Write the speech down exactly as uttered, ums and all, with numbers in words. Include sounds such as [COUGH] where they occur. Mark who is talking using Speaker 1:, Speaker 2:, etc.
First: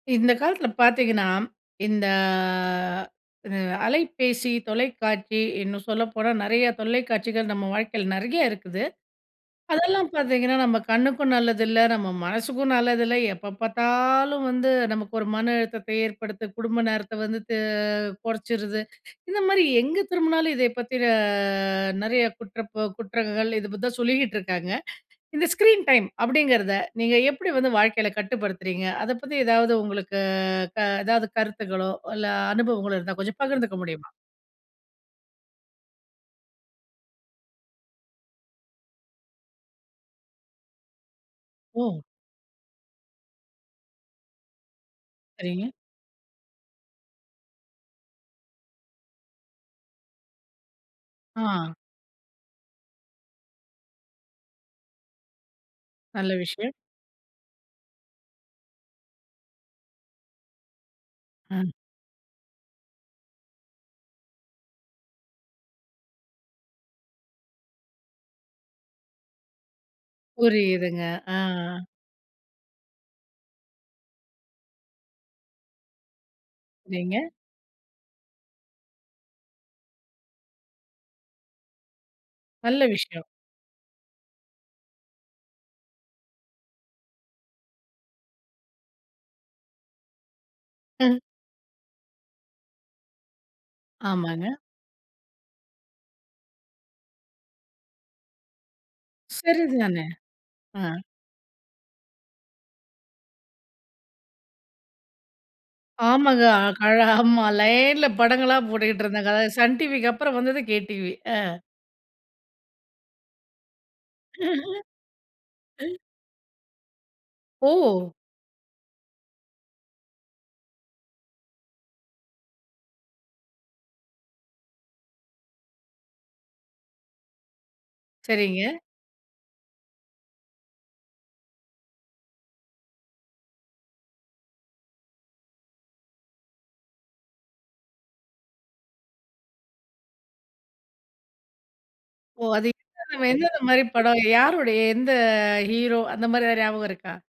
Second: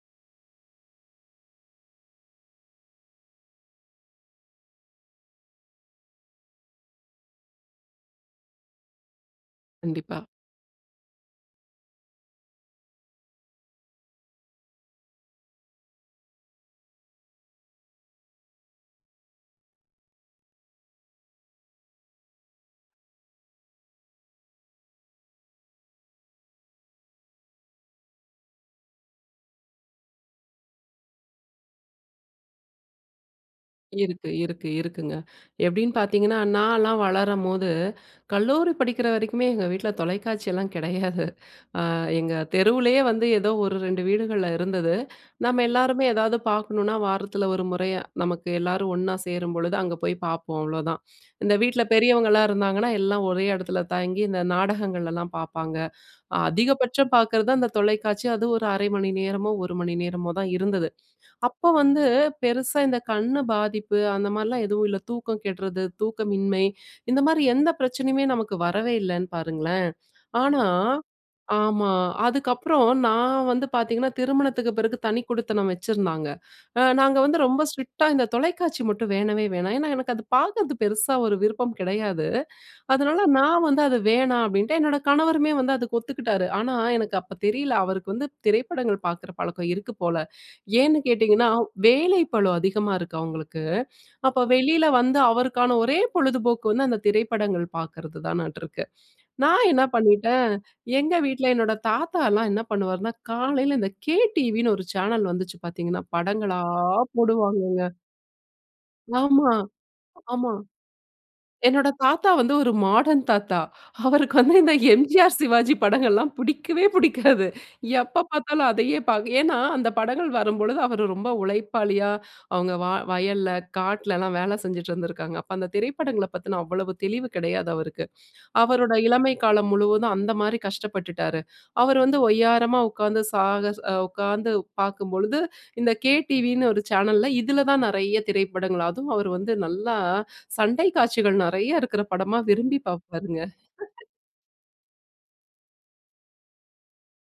Speaker 1: இந்த காலத்தில பார்த்திங்கன்னா, இந்த அலைபேசி, தொலைக்காட்சி இன்னும் சொல்லப்போனா, நெறைய தொல்லைக்காட்சிகள் நம்ம வாழ்க்கையில நெறைய இருக்குது. அதெல்லாம்
Speaker 2: கண்டிப்பா.
Speaker 1: பார்த்திங்கன்னா நம்ம கண்ணுக்கும் நல்லதுல்ல, நம்ம மனசுக்கும் நல்லதுல்ல. எப்போ பார்த்தாலும் வந்து, நமக்கு ஒரு மன அழுத்தத்தை ஏற்படுத்த குடும்ப நேரத்த வந்து தே குறைச்சிருது. இந்த மாரி எங்கே திரும்பினாலும், இதை பத்தின நெறைய குற்ற ப குற்றங்கள் இதை பத்து தான் சொல்லிக்கிட்டு இருக்காங்க. இந்த ஸ்க்ரீன் டைம் அப்படிங்கிறத நீங்க எப்டி வந்து வாழ்க்கையில கட்டுப்படுத்துறீங்க? அத பத்தி எதாது உங்களுக்கு க எதாவது கருத்துகளோ, இல்ல அனுபவங்களோ இருந்தா கொஞ்சம் பகிர்ந்துக்க முடியுமா?
Speaker 2: இருக்கு, இருக்கு, இருக்குங்க. எப்டின்னு பார்த்திங்கன்னா, நான்லாம் வளரம்போது, கல்லூரி படிக்கிற வரைக்குமே எங்க வீட்ல தொலைக்காட்சியெல்லாம் கெடையாது [CHUCKLES] ஆ
Speaker 1: ஓ!
Speaker 2: எங்க தெருவுலேயே வந்து ஏதோ ஒரு ரெண்டு வீடுகள்ல இருந்தது. நம்ம
Speaker 1: சரிங்க.
Speaker 2: எல்லாருமே ஏதாது பார்க்கணுனா, வாரத்தில ஒரு முறையா, நமக்கு எல்லாரும் ஒண்ணா சேரும்பொழுது அங்க போய் பார்ப்போம், அவ்வளவுதான். இந்த
Speaker 1: ஆ.
Speaker 2: வீட்ல பெரியவங்கலாம் இருந்தாங்கன்னா, எல்லாம் ஒரே இடத்துல தங்கி இந்த நாடகங்கள்லாம் பார்ப்பாங்க.
Speaker 1: நல்ல விஷயம்.
Speaker 2: அதிகபட்சம் பாக்குறது அந்த தொலைக்காட்சி. அது ஒரு அரை மணி நேரமோ, ஒரு மணி நேரமோ தான் இருந்தது. அப்போ
Speaker 1: ம்.
Speaker 2: வந்து பெருசா இந்த கண்ணு பாதிப்பு அந்த மாரிலாம் எதுவும் இல்ல. தூக்கம் கெட்றது, தூக்கமின்மை இந்த மாரி எந்த பிரச்சனையுமே நமக்கு வரவே இல்லைன்னு பாருங்களேன். ஆனா
Speaker 1: புரியுதுங்க, ஆ.
Speaker 2: ஆமா. அதுக்கப்புறம், நான் வந்து பார்த்திங்கன்னா, திருமணத்துக்கு பிறகு தனிக்குடித்தனம் வச்சிருந்தாங்க. அ நாங்க
Speaker 1: சரிங்க.
Speaker 2: வந்து ரொம்ப ஸ்ட்ரிக்ட்டா, "இந்த தொலைக்காட்சி மட்டும் வேணவே வேணா" ஏன்னா, எனக்கு அது பார்க்குறது பெருசா ஒரு விருப்பம் கிடையாது.
Speaker 1: நல்ல
Speaker 2: அதனால
Speaker 1: விஷயம்.
Speaker 2: நான் வந்து, "அதை வேணா" அப்டின்ட்டேன். என்னோட கணவருமே வந்து அதுக்கு ஒத்துக்கிட்டாரு. ஆனா, எனக்கு அப்போ தெரியல அவருக்கு வந்து திரைப்படங்கள் பார்க்கிற பழக்கம் இருக்கு போல. ஏன்னு
Speaker 1: ம்.
Speaker 2: கேட்டீங்கன்னா, வேலை பழு அதிகமா இருக்கு அவங்களுக்கு. அப்போ
Speaker 1: ஆமாங்க.
Speaker 2: வெளியில வந்து அவருக்கான ஒரே பொழுதுபோக்கு வந்து அந்த திரைப்படங்கள் பார்க்குறதுதானாட்ருக்கு. நான் என்னா
Speaker 1: சரிதானே.
Speaker 2: பண்ணிட்டேன்,
Speaker 1: ஆ.
Speaker 2: எங்க வீட்ல என்னோட தாத்தால்லாம் என்ன பண்ணுவாருனா, காலையில இந்த கே டிவின்னு ஒரு சேனல் வந்துச்சு பார்த்தீங்கன்னா,
Speaker 1: ஆமாங்க.
Speaker 2: படங்களா
Speaker 1: அ க ஆமா
Speaker 2: போடுவாங்கங்க.
Speaker 1: லைன்ல படங்கள்லாம் போட்டுகிட்டு இருந்தாங்க.
Speaker 2: ஆமா.
Speaker 1: அதாது சன் டிவிக்கு அப்புறம்
Speaker 2: ஆமா.
Speaker 1: வந்தது கேடிவி. ஆ.
Speaker 2: என்னோட தாத்தா வந்து ஒரு மாடர்ன் தாத்தா. அவருக்கு வந்து இந்த எம்ஜிஆர், சிவாஜி
Speaker 1: [LAUGHS]
Speaker 2: படங்கள்லாம் புடிக்கவே புடிக்காது.
Speaker 1: ஓ!
Speaker 2: எப்ப பார்த்தாலும் அதையே பா ஏன்னா, அந்த படங்கள் வரும்பொழுது அவரு ரொம்ப உழைப்பாளியா அவங்க வா வயல்ல, காட்டுலல்லாம் வேலை செஞ்சிட்டுருந்திருக்காங்க. அப்போ அந்த திரைப்படங்கள பத்தின அவ்வளவு தெளிவு கிடையாது அவருக்கு.
Speaker 1: சரிங்க.
Speaker 2: அவருடைய இளமை காலம் முழுவதும் அந்த மாரி கஷ்டப்பட்டுட்டாரு. அவர் வந்து ஒய்யாரமா உட்கார்ந்து சாகச உட்கார்ந்து பார்க்கும் பொழுது, இந்த கே டிவின்னு ஒரு சேனல்ல இதுல தான் நிறைய திரைப்படங்கள், அதுவும் அவரு வந்து நல்லா, சண்டை காட்சிகள் நெறைய இருக்கிற படமா
Speaker 1: ஓ! "அது
Speaker 2: விரும்பி
Speaker 1: எந்ததெந்த,
Speaker 2: பார்ப்பாருங்க.
Speaker 1: என்னென்ன மாரி படம்?" "யாருடைய?" "எந்த ஹீரோ?" அந்த மாரி எதாவது "ஞாபகம் இருக்கா?"